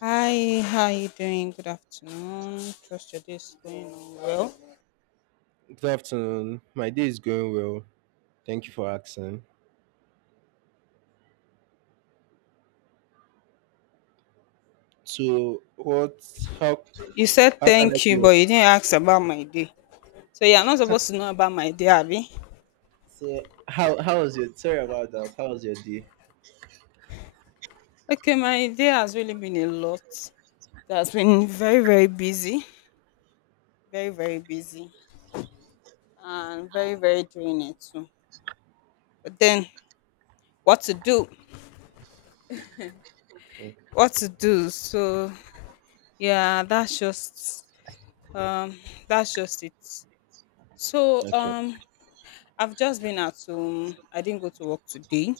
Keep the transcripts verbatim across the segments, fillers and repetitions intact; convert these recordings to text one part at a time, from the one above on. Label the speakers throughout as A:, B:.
A: Hi, how are you doing? Good afternoon. Trust your day is going on well.
B: Good afternoon. My day is going well. Thank you for asking. So, what? How?
A: You said
B: How can I help
A: thank you, but
B: you?
A: you didn't ask about my day. So you're not supposed to know about my day, Abby.
B: So how how was your sorry about that? How was your day?
A: Okay, my day has really been a lot. It has been very, very busy. Very, very busy. And very, very draining too. But then what to do?
B: Mm,
A: What to do? So yeah, that's just um that's just it. So
B: Okay.
A: um I've just been at home. I didn't go to work today.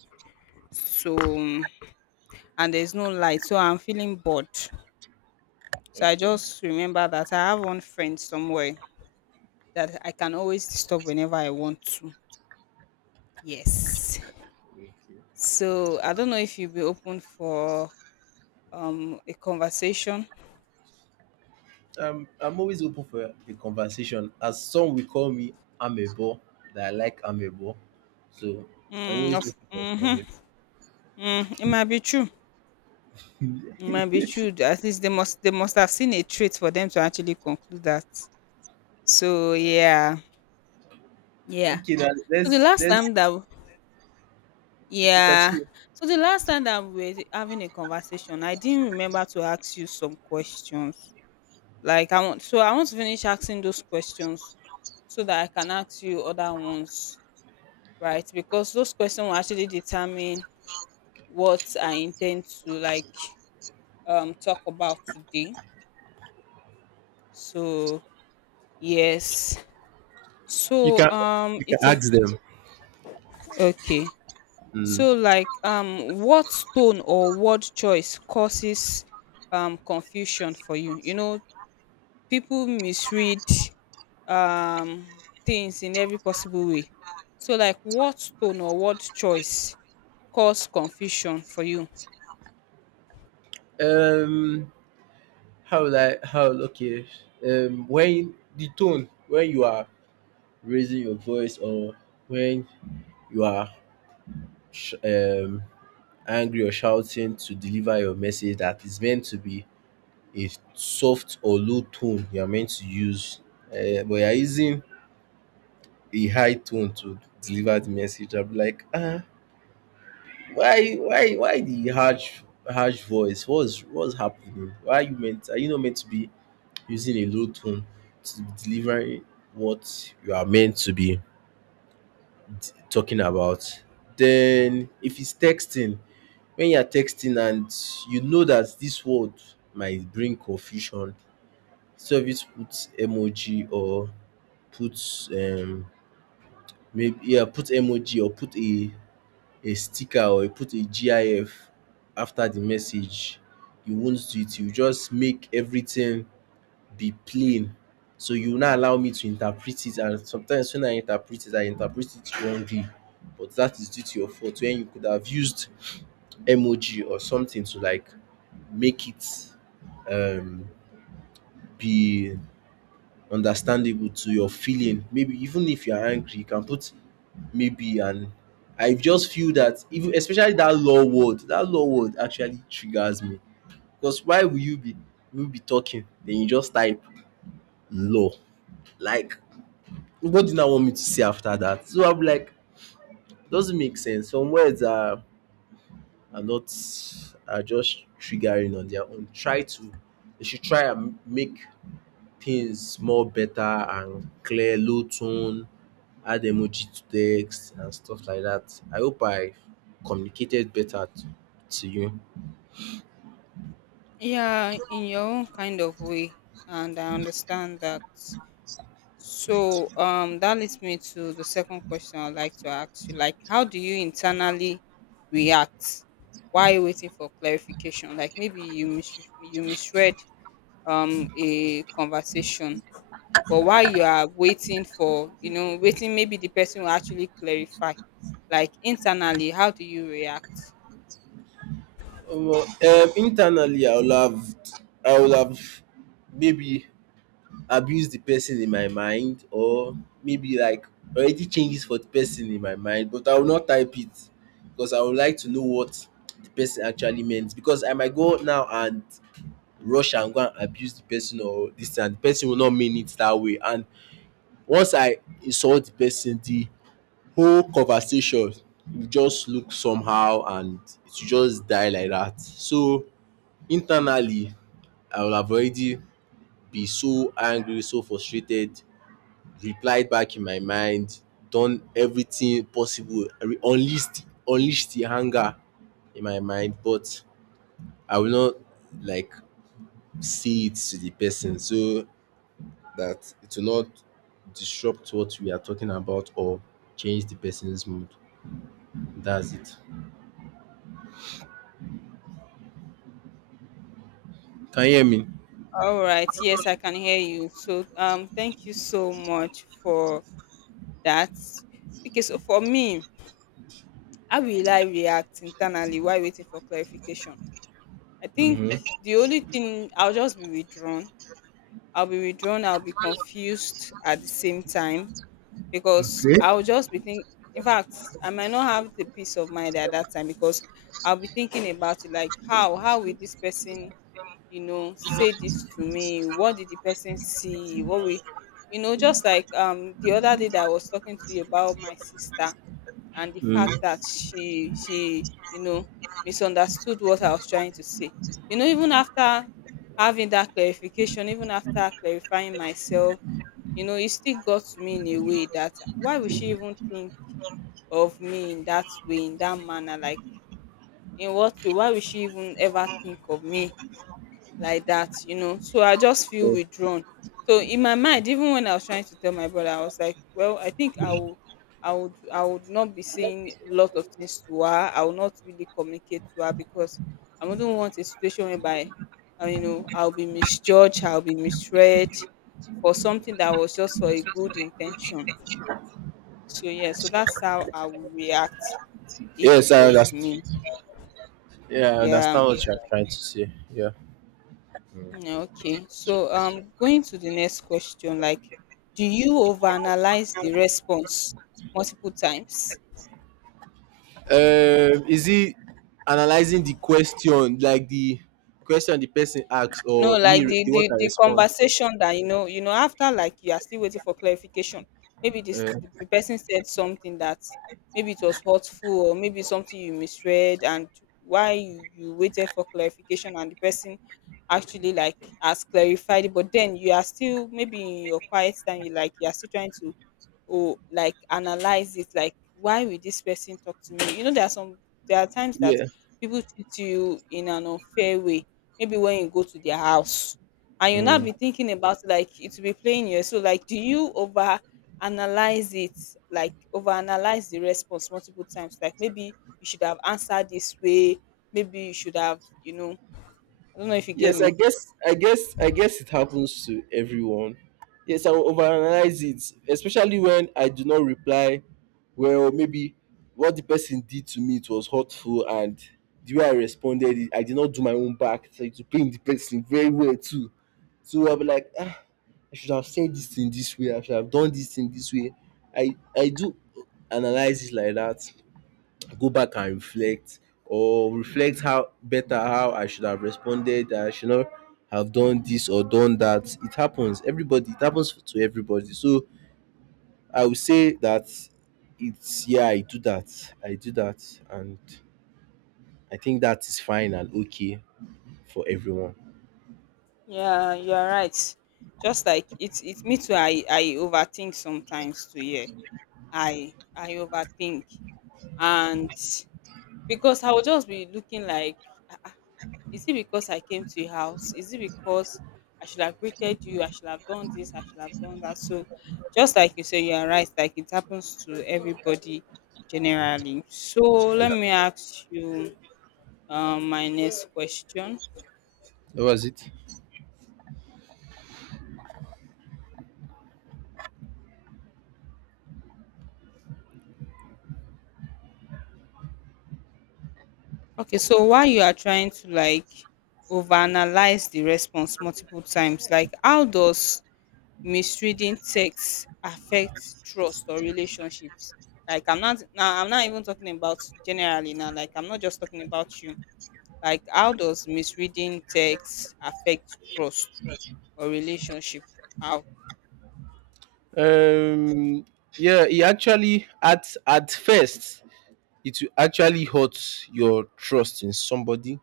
A: So um, and there's no light, so I'm feeling bored. So I
B: Okay.
A: just remember that I have one friend somewhere that I can always stop whenever I want to. Yes.
B: Okay.
A: So I don't know if you'll be open for um a conversation.
B: Um, I'm always open for a conversation. As some will call me amebo, that I like amebo. So I'm
A: Mm,
B: always
A: of
B: open for a conversation.
A: mm-hmm, mm, it might be true. It might be true. At least they must they must have seen a trait for them to actually conclude that. So yeah, yeah.
B: Okay, now
A: So the
B: let's
A: last
B: let's
A: time that
B: okay
A: Yeah.
B: continue.
A: So the last time that we were having a conversation, I didn't remember to ask you some questions. Like I want so I want to finish asking those questions so that I can ask you other ones, right? Because those questions will actually determine what I intend to like um talk about today. So yes.
B: You
A: So
B: can.
A: um
B: You can
A: it's a
B: ask them.
A: okay.
B: Mm.
A: So, like, um, what stone or word choice causes um confusion for you? You know, people misread um things in every possible way. So, like, what stone or word choice cause confusion for you?
B: Um, How like how okay. Um, when the tone, when you are raising your voice, or when you are sh- um angry or shouting to deliver your message that is meant to be a soft or low tone you are meant to use, uh, but you are using a high tone to deliver the message, I'm like, ah, why why why the harsh harsh voice? What's what's happening? Why are you meant, are you not meant to be using a low tone to deliver what you are meant to be talking about? Then if it's texting, when you are texting and you know that this word might bring confusion, service puts emoji or puts um maybe, yeah, put emoji or put a a sticker, or you put a GIF after the message, you won't do it. You just make everything be plain. So you will not allow me to interpret it, and sometimes when I interpret it, I interpret it wrongly. But that is due to your fault when you could have used emoji or something to like make it um be understandable to your feeling. Maybe even if you are angry, you can put maybe, and I just feel that even especially that law word, that law word actually triggers me. Because why will you be will be talking? Then you just type law. Like what do you now want me to say after that? So I'm like, doesn't make sense. Some words are are not are just triggering on their own. Try to they should try and make things more better and clear, low tone, add emoji to text and stuff like that. I hope I communicated better to, to you.
A: Yeah, in your own kind of way, and I understand that. So um, that leads me to the second question I'd like to ask you. Like, how do you internally react while you're waiting for clarification? Like, maybe you mis- you misread um a conversation, but while you are waiting for you know waiting, maybe the person will actually clarify. Like internally, how do you react?
B: Um, um, internally, I would have I would have maybe abuse the person in my mind, or maybe like already changes for the person in my mind, but I will not type it because I would like to know what the person actually meant, because I might go now and rush and go and abuse the person or this and the person will not mean it that way. And once I insult the person, the whole conversation will just look somehow and it will just die like that. So internally I will have already be so angry, so frustrated, replied back in my mind, done everything possible, re- unleashed unleashed the anger in my mind, but I will not like say it to the person so that it will not disrupt what we are talking about or change the person's mood. That's it. Can you hear me?
A: All right. Yes, I can hear you. So um, thank you so much for that. Okay, so for me, how will I react internally while waiting for clarification? I think
B: Mm-hmm.
A: the only thing I'll just be withdrawn. I'll be withdrawn. I'll be confused at the same time because
B: Okay.
A: I'll just be thinking. In fact, I might not have the peace of mind at that time because I'll be thinking about it like how how will this person, you know, say this to me? What did the person see? What we you know just like um the other day that I was talking to you about my sister and the
B: Mm.
A: fact that she she you know misunderstood what I was trying to say. You know, even after having that clarification, even after clarifying myself, you know, it still got to me in a way that why would she even think of me in that way, in that manner? Like in what way? Why would she even ever think of me like that, you know. So I just feel withdrawn. So in my mind, even when I was trying to tell my brother, I was like, well, I think I will I would I would not be saying a lot of things to her. I will not really communicate to her because I wouldn't want a situation whereby uh, you know, I'll be misjudged, I'll be misread for something that was just for a good intention. So yeah, so that's how I would react if
B: Yes,
A: it
B: I
A: was
B: understand.
A: me.
B: Yeah, I
A: Yeah.
B: understand what you're trying to say. Yeah.
A: Mm, okay, so um, going to the next question, like, do you overanalyze the response multiple times?
B: Um, is it analyzing the question, like the question the person asks,
A: No,
B: or me,
A: like
B: re-
A: the
B: the what
A: the
B: I
A: the
B: respond?
A: conversation that, you know, you know, after like you are still waiting for clarification. Maybe this
B: Uh,
A: the the person said something that maybe it was hurtful or maybe something you misread, and why you you waited for clarification and the person actually like has clarified it, but then you are still maybe in your quiet time, you like you are still trying to, or like analyze it like why will this person talk to me. You know, there are some there are times that
B: yeah.
A: people treat you in an unfair way maybe when you go to their house and you will now
B: Mm.
A: be thinking about it, like it will be playing you. So like do you over analyze it, like over analyze the response multiple times, like maybe you should have answered this way, maybe you should have, you know, I don't know if you get
B: Yes, I
A: me.
B: guess, I guess, I guess it happens to everyone. Yes, I will overanalyze it, especially when I do not reply well. Maybe what the person did to me, it was hurtful, and the way I responded, I did not do my own back. So to blame the person very well too. So I'll be like, ah, I should have said this in this way. I should have done this in this way. I I do analyze it like that. Go back and reflect, or reflect how better how I should have responded. That I should not have done this or done that. It happens. Everybody. It happens to everybody. So I would say that it's yeah. I do that. I do that, and I think that is fine and okay for everyone.
A: Yeah, you're right. Just like it's it's me too, i i overthink sometimes too. Yeah, I I overthink, and because I will just be looking like, "Ah, ah, is it because I came to your house? Is it because I should have greeted you? I should have done this, I should have done that." So just like you say, you are right, like it happens to everybody generally. So let
B: Yeah.
A: me ask you um my next question.
B: That was it.
A: Okay, so while you are trying to like overanalyze the response multiple times, like how does misreading text affects trust or relationships. Like I'm not now I'm not even talking about generally now, like I'm not just talking about you. Like how does misreading text affect trust or relationship? How?
B: Um. Yeah. He actually at at first it will actually hurt your trust in somebody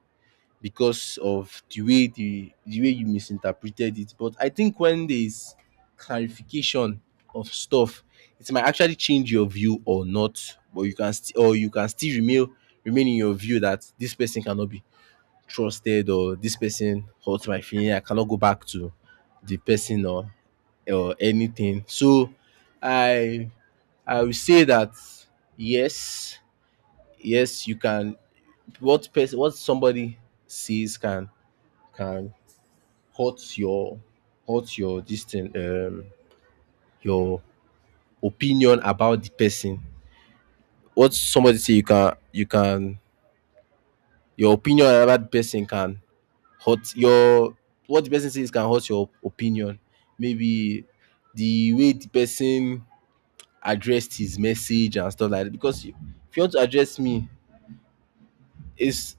B: because of the way the the way you misinterpreted it. But I think when there's clarification of stuff, it might actually change your view or not. But you can still, or you can still remain, remain in your view that this person cannot be trusted or this person hurts my feeling. I cannot go back to the person or or anything. So I I will say that yes, yes, you can what person, what somebody sees can can hurt your hurt your this thing um your opinion about the person. What somebody say, you can you can, your opinion about the person can hurt your, what the person says can hurt your opinion, maybe the way the person addressed his message and stuff like that. Because if you want to address me, it's,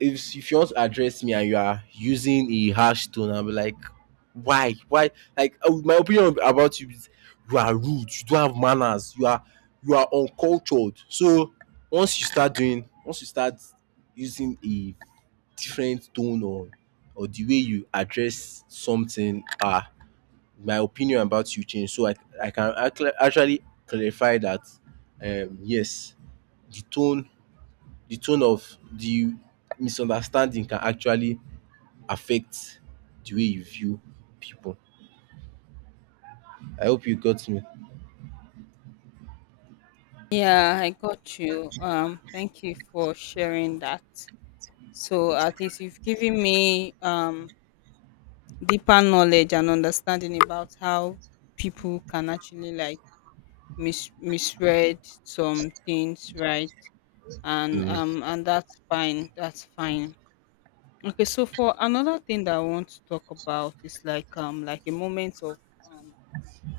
B: if if you want to address me and you are using a harsh tone, I'll be like, why, why? Like uh, my opinion about you is you are rude, you don't have manners, you are you are uncultured. So once you start doing, once you start using a different tone or or the way you address something, ah, my opinion about you change. So I I can actu- actually clarify that, um, yes, the tone the tone of the misunderstanding can actually affect the way you view people. I hope you got me.
A: Yeah, I got you. Um thank you for sharing that. So at least you've given me um deeper knowledge and understanding about how people can actually like mis misread some things, right? And
B: Mm.
A: um and that's fine, that's fine. Okay, so for another thing that I want to talk about is like um like a moment of um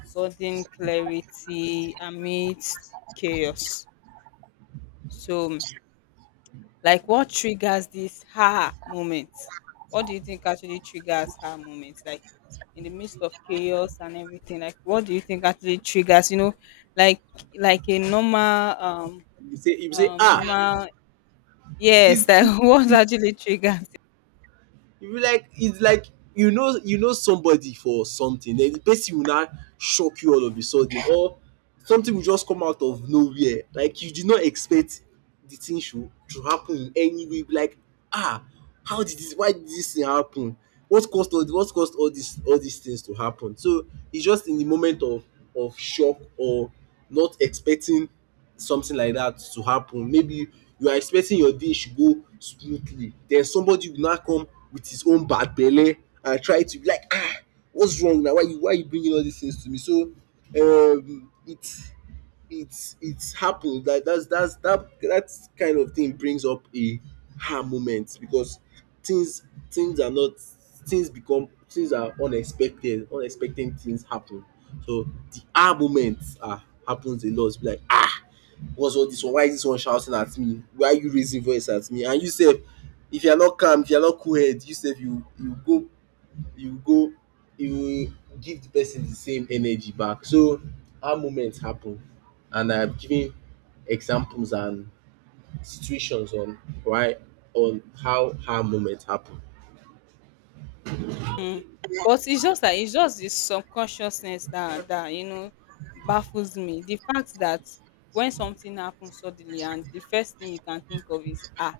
A: sudden clarity amidst chaos. So like what triggers this ha moment? What do you think actually triggers ha moments like in the midst of chaos and everything? Like what do you think actually triggers, you know, like like a normal um
B: you say you say
A: um
B: ah,
A: normal,
B: this,
A: yes, like what actually triggers?
B: you be like, it's like, you know, you know somebody for something, then the person will now shock you all of a sudden, or something will just come out of nowhere, like you did not expect the thing should to happen in any way, be like, ah, how did this, why did this thing happen, what caused all what caused all this, all these things to happen? So it's just in the moment of of shock or not expecting something like that to happen. Maybe you are expecting your day should go smoothly, then somebody will now come with his own bad belly, and try to be like, ah, what's wrong now, why you, why you bringing all these things to me? So um it's it's it's happened that that's that's that that kind of thing brings up a ha moment, because things, things are not, things become, things are unexpected, unexpected things happen. So the ah moments, ah, happens a lot. It's like, ah, what's all this one, why is this one shouting at me, why are you raising voice at me? And you say, if you are not calm, if you are not cool head, you say, you you go you go you give the person the same energy back. So how moments happen, and I have given examples and situations on why, on how how moment happen.
A: But it's just that it's just the subconsciousness that that, you know, baffles me. The fact that when something happens suddenly and the first thing you can think of is, "Ah!"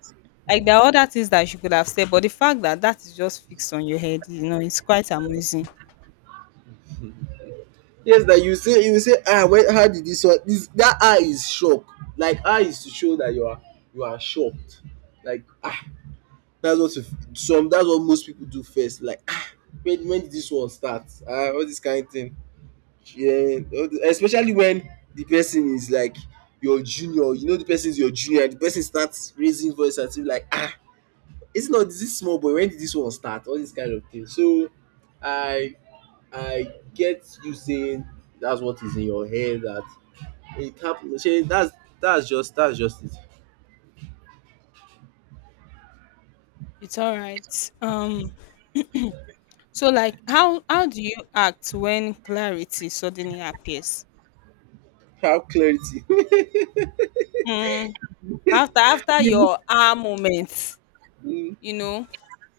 A: Like, there are other things that you could have said, but the fact that that is just fixed on your head, you know, it's quite amazing.
B: Yes, that you say you say ah, when how did this one, this that, ah is shock. Like ah is to show that you are you are shocked, like ah. That's what if some, that's what most people do first. Like ah, when when did this one start? Ah, all this kind of thing. Yeah, all the- especially when the person is like your junior. You know the person is your junior. The person starts raising voice at you, like ah, it's not this small boy. When did this one start? All this kind of thing. So I I get you saying that's what is in your head, that it happen. Shey, That's that's just that's just it.
A: It's all right. Um, so, like, how how do you act when clarity suddenly appears?
B: Have clarity.
A: Mm, after after your ah moment,
B: Mm,
A: you know?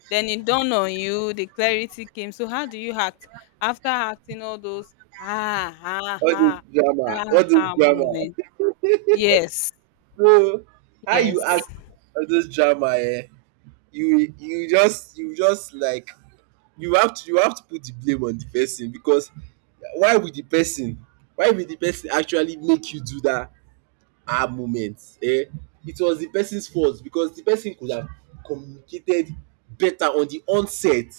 A: Then it dawned on you, the clarity came. So how do you act after acting all those "ah, ah,
B: all this
A: ah,
B: drama,
A: ah,
B: all this
A: ah"
B: drama.
A: moment? Yes,
B: So how you act
A: yes.
B: all those drama, um you you just you just like you have to, you have to put the blame on the person, because why would the person, why will the person actually make you do dat her moment, eh, it was the person's fault because the person could have communicated better on the onset.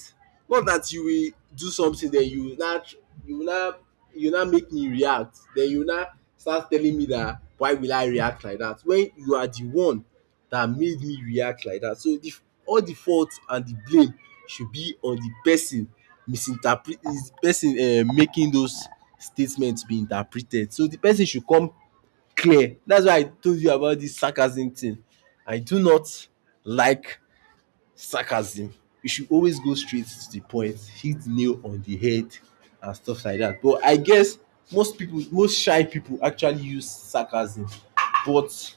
B: Not that you will do something, then you now tr- you now, you now make me react, then you now start telling me that why will I react like that, when you are the one that made me react like that. So the f- all the fault and the blame should be on the person. Misinterpret is the person um making those statements be interpreted. So the person should come clear. That's why I told you about this sarcasm thing. I do not like sarcasm. You should always go straight to the point, hit the nail on the head, and stuff like that. But I guess most people, most shy people, actually use sarcasm. But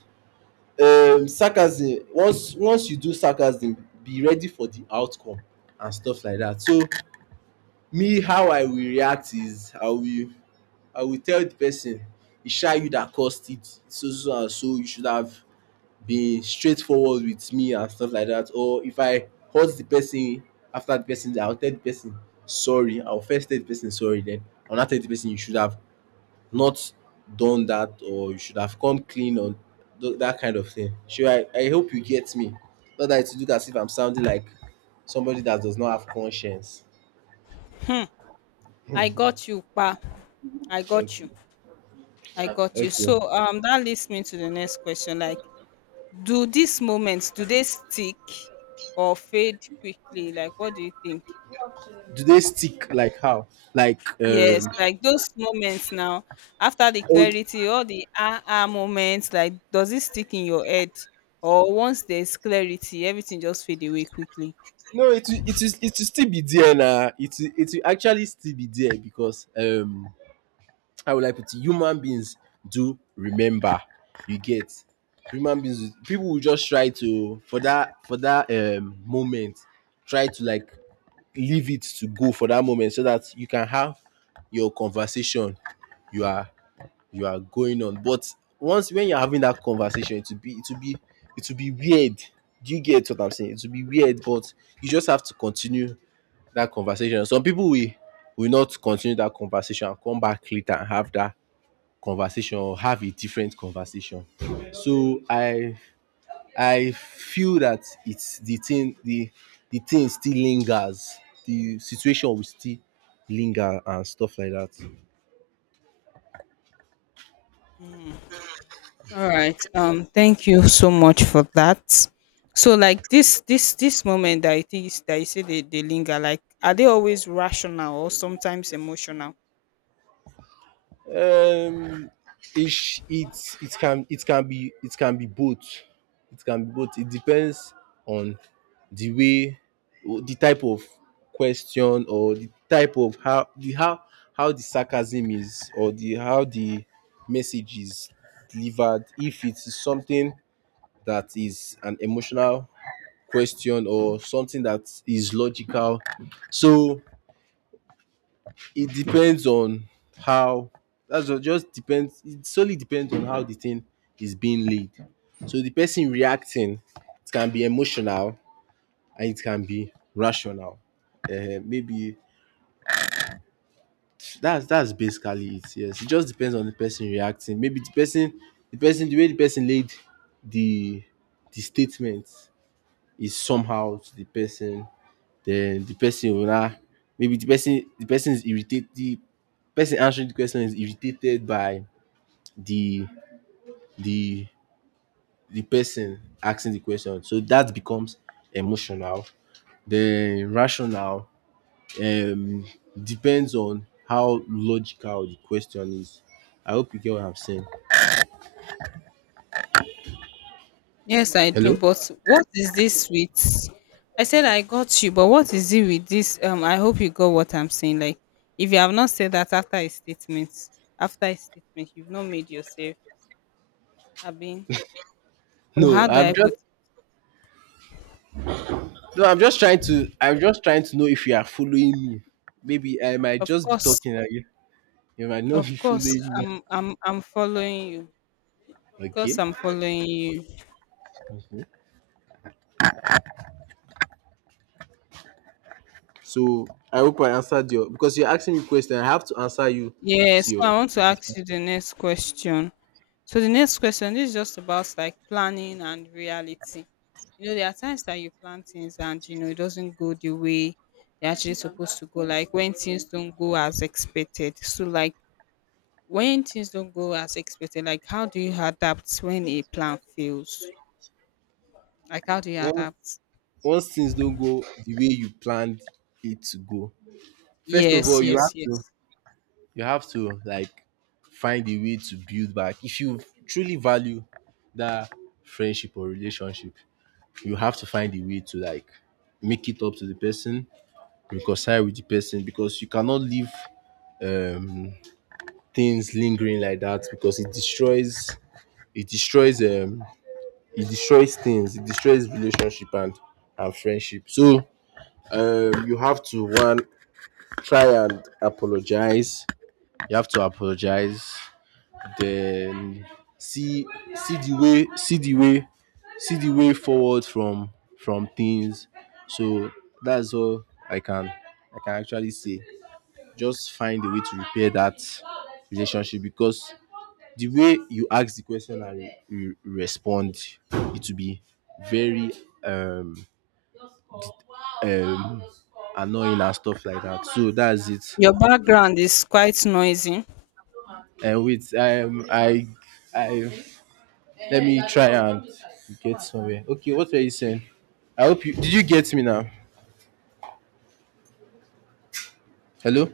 B: um, sarcasm, once once you do sarcasm, be ready for the outcome and stuff like that. So me, how I will react is I will I will tell the person, it's shy you that caused it, so so and so. You should have be straightforward with me and stuff like that, or if I hurt the person after the person I will tell the person sorry. I will first tell the person sorry, then I will now tell the person you should have not done that or you should have come clean on th- that kind of thing. Sure, I, I hope you get me, not that it look as if I'm sounding like somebody that does not have conscience.
A: Hmm. I got you, pa. I got you.
B: Okay.
A: I got you.
B: Okay,
A: So um, that leads me to the next question. Like, do these moments do they stick or fade quickly? Like, what do you think?
B: do they stick like how, like
A: Yes,
B: um
A: like those moments now, after the
B: oh,
A: clarity, all the ah ah moments, like does it stick in your head? Or once there's clarity, everything just fade away quickly.
B: no, it will- it is it will still be there now. It will- it will actually still be there because um how would I put it? Human beings do remember. You get human beings. People will just try to for that for that um moment try to like leave it to go for that moment so that you can have your conversation. You are you are going on, but once when you're having that conversation, it will be it will be it will be weird. Do you get what I'm saying? It will be weird, but you just have to continue that conversation. Some people will will not continue that conversation and come back later and have that conversation or have a different conversation. So I I feel that it's the thing the the thing still lingers. The situation will still linger and stuff like that.
A: All right. Um, thank you so much for that. So like this this this moment that it is that you say they, they linger, like are they always rational or sometimes emotional?
B: Um, it it it can it can be it can be both. It can be both. It depends on the way, the type of question or the type of how the how how the sarcasm is or the how the message is delivered. If it is something that is an emotional question or something that is logical, so it depends on how, that's all just depends, it solely depends on how the thing is being laid. So the person reacting, it can be emotional and it can be rational. Eh, maybe that's that's basically it. Yes, it just depends on the person reacting. Maybe the person the person the way the person laid the the statement is somehow to the person, then the person will now, maybe the person the person is irritated, the person answering the question is irritated by the the the person asking the question. So that becomes emotional. Then rational um depends on how logical the question is. I hope you get what I'm saying.
A: Yes, I do.
B: Hello?
A: But what is this with? I said I got you, but what is it with this? Um, I hope you got what I'm saying. Like, if you have not said that after a statement, after a statement, you've not made yourself. I mean, or
B: No,
A: how do I
B: I'm
A: put?
B: just
A: It?
B: no, I'm just trying to, I'm just trying to know if you are following me. Maybe I might
A: Of
B: just be
A: course,
B: talking at you. You might not be
A: of course,
B: following me.
A: I'm, I'm, I'm following you. Of course,
B: Okay.
A: I'm following you.
B: Mhm. So I hope I answered your, because you're asking me question, I have to answer you
A: Yes,
B: to your
A: so I want to ask
B: satisfaction.
A: you the next question. So the next question this is just about like planning and reality. You know, there are times that you plan things and you know it doesn't go the way they're actually supposed to go. Like when things don't go as expected. So like when things don't go as expected, like how do you adapt when a plan fails? Like how do you adapt?
B: Once things don't go the way you planned it to go, first of
A: Yes,
B: all, you
A: yes,
B: have to
A: yes.
B: you have to like find a way to build back. If you truly value that friendship or relationship, you have to find a way to like make it up to the person, reconcile with the person, because you cannot leave um things lingering like that, because it destroys it destroys um it destroys things, it destroys relationship and and friendship. So um you have to one try and apologize, you have to apologize, then see, see the way see the way see the way forward from from things. So that's all i can I can actually say. Just find a way to repair that relationship, because the way you ask the question and you- respond, it will be very um um annoying and stuff like that. So that's it.
A: Your background is quite noisy.
B: Uh, wait, um, I, I, let me try and get somewhere. Okay, what were you saying? I hope you did. You get me now? Hello.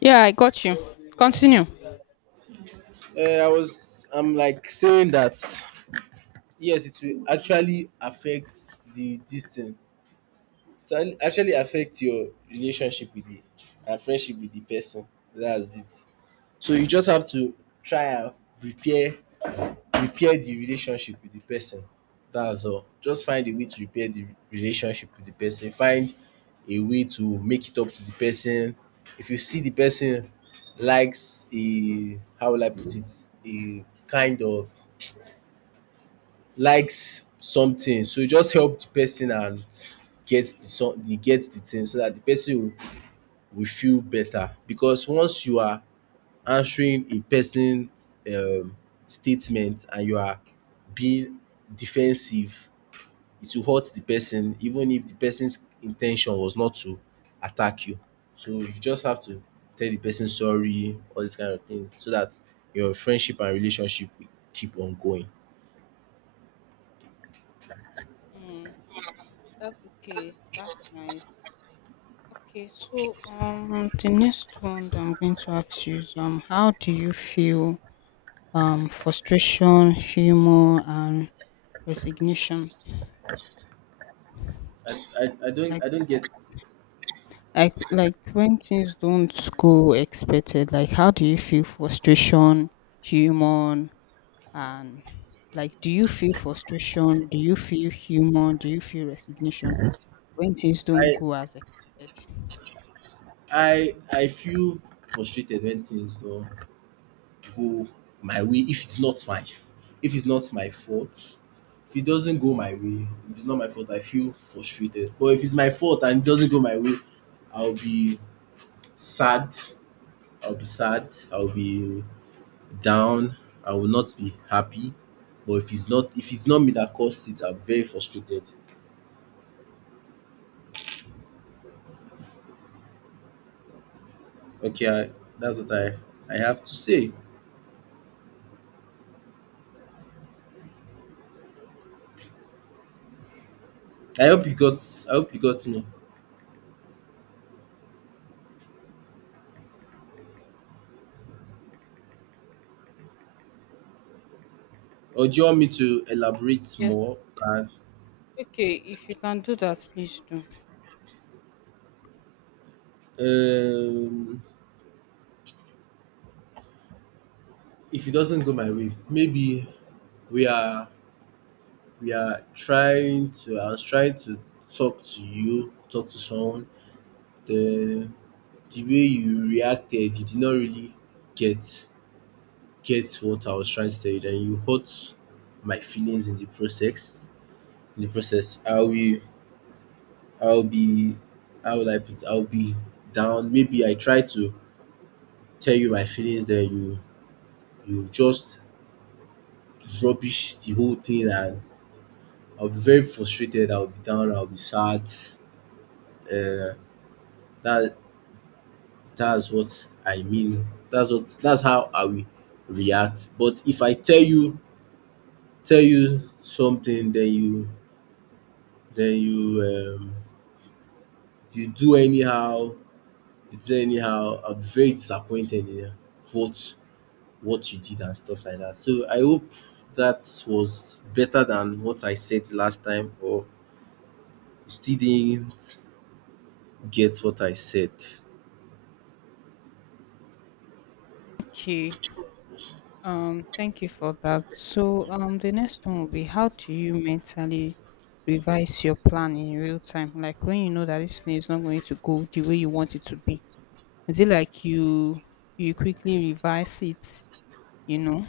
A: Yeah, I got you. Continue.
B: Uh, I was. I'm like saying that. Yes, it will actually affect the distance. It will actually affect your relationship with the and friendship with the person. That's it. So you just have to try and repair, repair the relationship with the person. That's all, just find a way to repair the relationship with the person, find a way to make it up to the person. If you see the person likes a, how will I put it, a kind of likes something, so you just help the person and get the some get the thing so that the person will will feel better. Because once you are answering a person's um, statement and you are being defensive, it will hurt the person, even if the person's intention was not to attack you. So you just have to tell the person sorry, all this kind of thing, so that your friendship and relationship will keep on going.
A: Mm, that's okay. That's nice. Okay, so um, the next one that I'm going to ask you is um, how do you feel um frustration, humor, and resignation?
B: I, I, I don't,
A: Like,
B: I don't get.
A: like, like when things don't go expected. Like, how do you feel frustration, humor, and, like, do you feel frustration? Do you feel humor? Do you feel resignation when things don't
B: I
A: go as expected?
B: I I feel frustrated when things don't go my way, if it's not my, if it's not my fault. If it doesn't go my way, if it's not my fault, I feel frustrated. But if it's my fault and it doesn't go my way, I'll be sad. I'll be sad, I'll be down, I will not be happy. But if it's not, if it's not me that caused it, I'm very frustrated. Okay, I, that's what i I have to say. I hope you got, I hope you got me. Or do you want me to elaborate more
A: Yes.
B: and
A: Okay, if you can do that, please do.
B: um if it doesn't go my way, maybe we are we are trying to, i was trying to talk to you, talk to someone. the the way you reacted, you did not really get get what I was trying to tell you, then you hurt my feelings in the process. In the process I will be, I'll be, how will I put it? I'll be down. Maybe I try to tell you my feelings, then you you just rubbish the whole thing and I'll be very frustrated. I'll be down. I'll be sad. Uh, that that's what I mean. That's what that's how I will react. But if I tell you tell you something, then you then you um, you do anyhow. You do anyhow. I'll be very disappointed in what what you did and stuff like that. So I hope that was better than what I said last time, or you still didn't get what I said.
A: Okay. Um, thank you for that. So, um, the next one will be how do you mentally revise your plan in real time? Like when you know that this thing is not going to go the way you want it to be. Is it like you you quickly revise it, you know,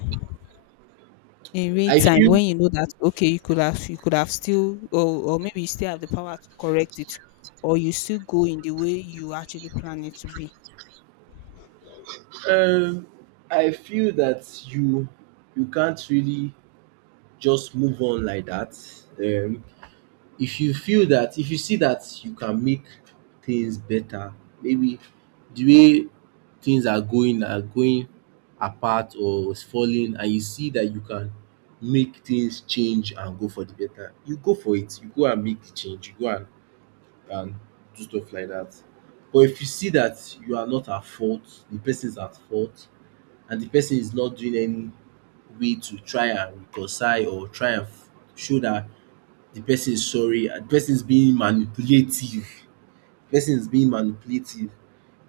A: in real
B: I
A: time
B: feel
A: when you know that okay, you could have you could have still, or or maybe you still have the power to correct it, or you still go in the way you actually plan it to be.
B: Um, I feel that you you can't really just move on like that. Um, if you feel that, if you see that you can make things better, maybe the way things are going are going apart or is falling, and you see that you can make things change and go for the better, you go for it. You go and make the change. You go and and do stuff like that. But if you see that you are not at fault, the person is at fault, and the person is not doing any way to try and reconcile or try and f- show that the person is sorry, and the person is being manipulative, person is being manipulative,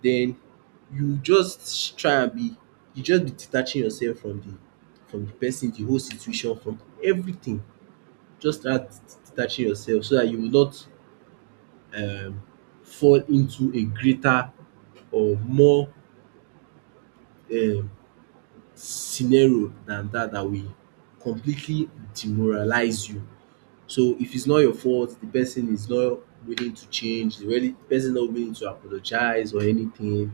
B: then you just try and be you just be detaching yourself from the from the person, the whole situation, from everything. Just start detaching yourself so that you will not um fall into a greater or more um scenario than that that will completely demoralize you. So if it's not your fault, the person is not willing to change, the really the person not willing to apologize or anything,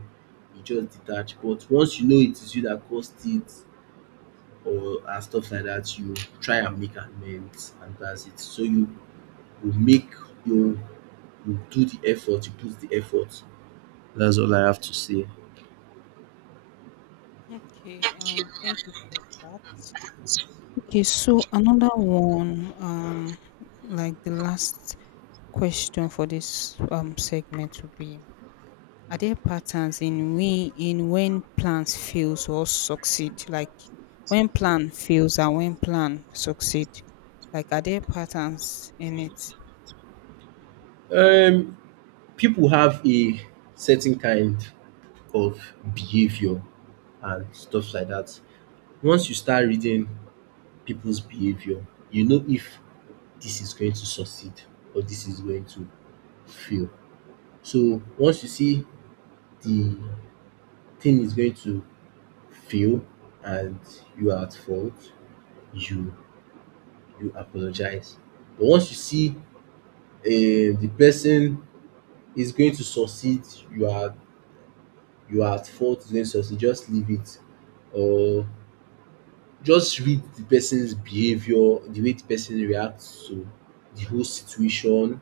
B: you just detach. But once you know it is you that caused it or and stuff like that, you try and make amends and dats it. So you you make, you you do the effort, you put the effort. That's all I have to say.
A: Okay, um, thank you for that. Okay, so another one, um, like the last question for this um segment would be: are there patterns in we in when plans fails or succeed? Like when plan fails and when plan succeed? Like are there patterns in it?
B: Um people have a certain kind of behaviour and stuff like that. Once you start reading people's behavior, you know if this is going to succeed or this is going to fail. So once you see the thing is going to fail and you are at fault, you you apologize. But once you see um the person is going to succeed, you are you are at fault, is going to succeed, just leave it or, just read the person's behavior, the way the person reacts to the whole situation.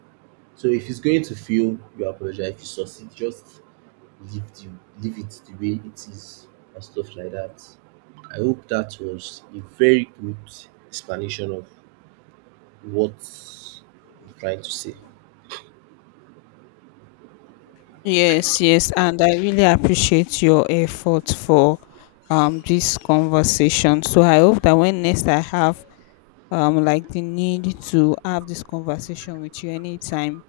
B: So if he's going to fail, you apologize. If you succeed, just leave the, leave it the way it is and stuff like that. I hope that was a very good explanation of what I'm trying to say.
A: Yes, yes, and I really appreciate your effort for um this conversation. So I hope that when next I have um like the need to have this conversation with you anytime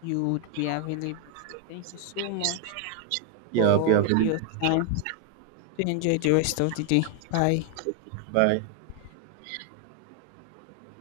A: you would be available. So thank you so much
B: Yeah, I'll be
A: for
B: available.
A: your time. Do enjoy the rest of the day. Bye.
B: Bye.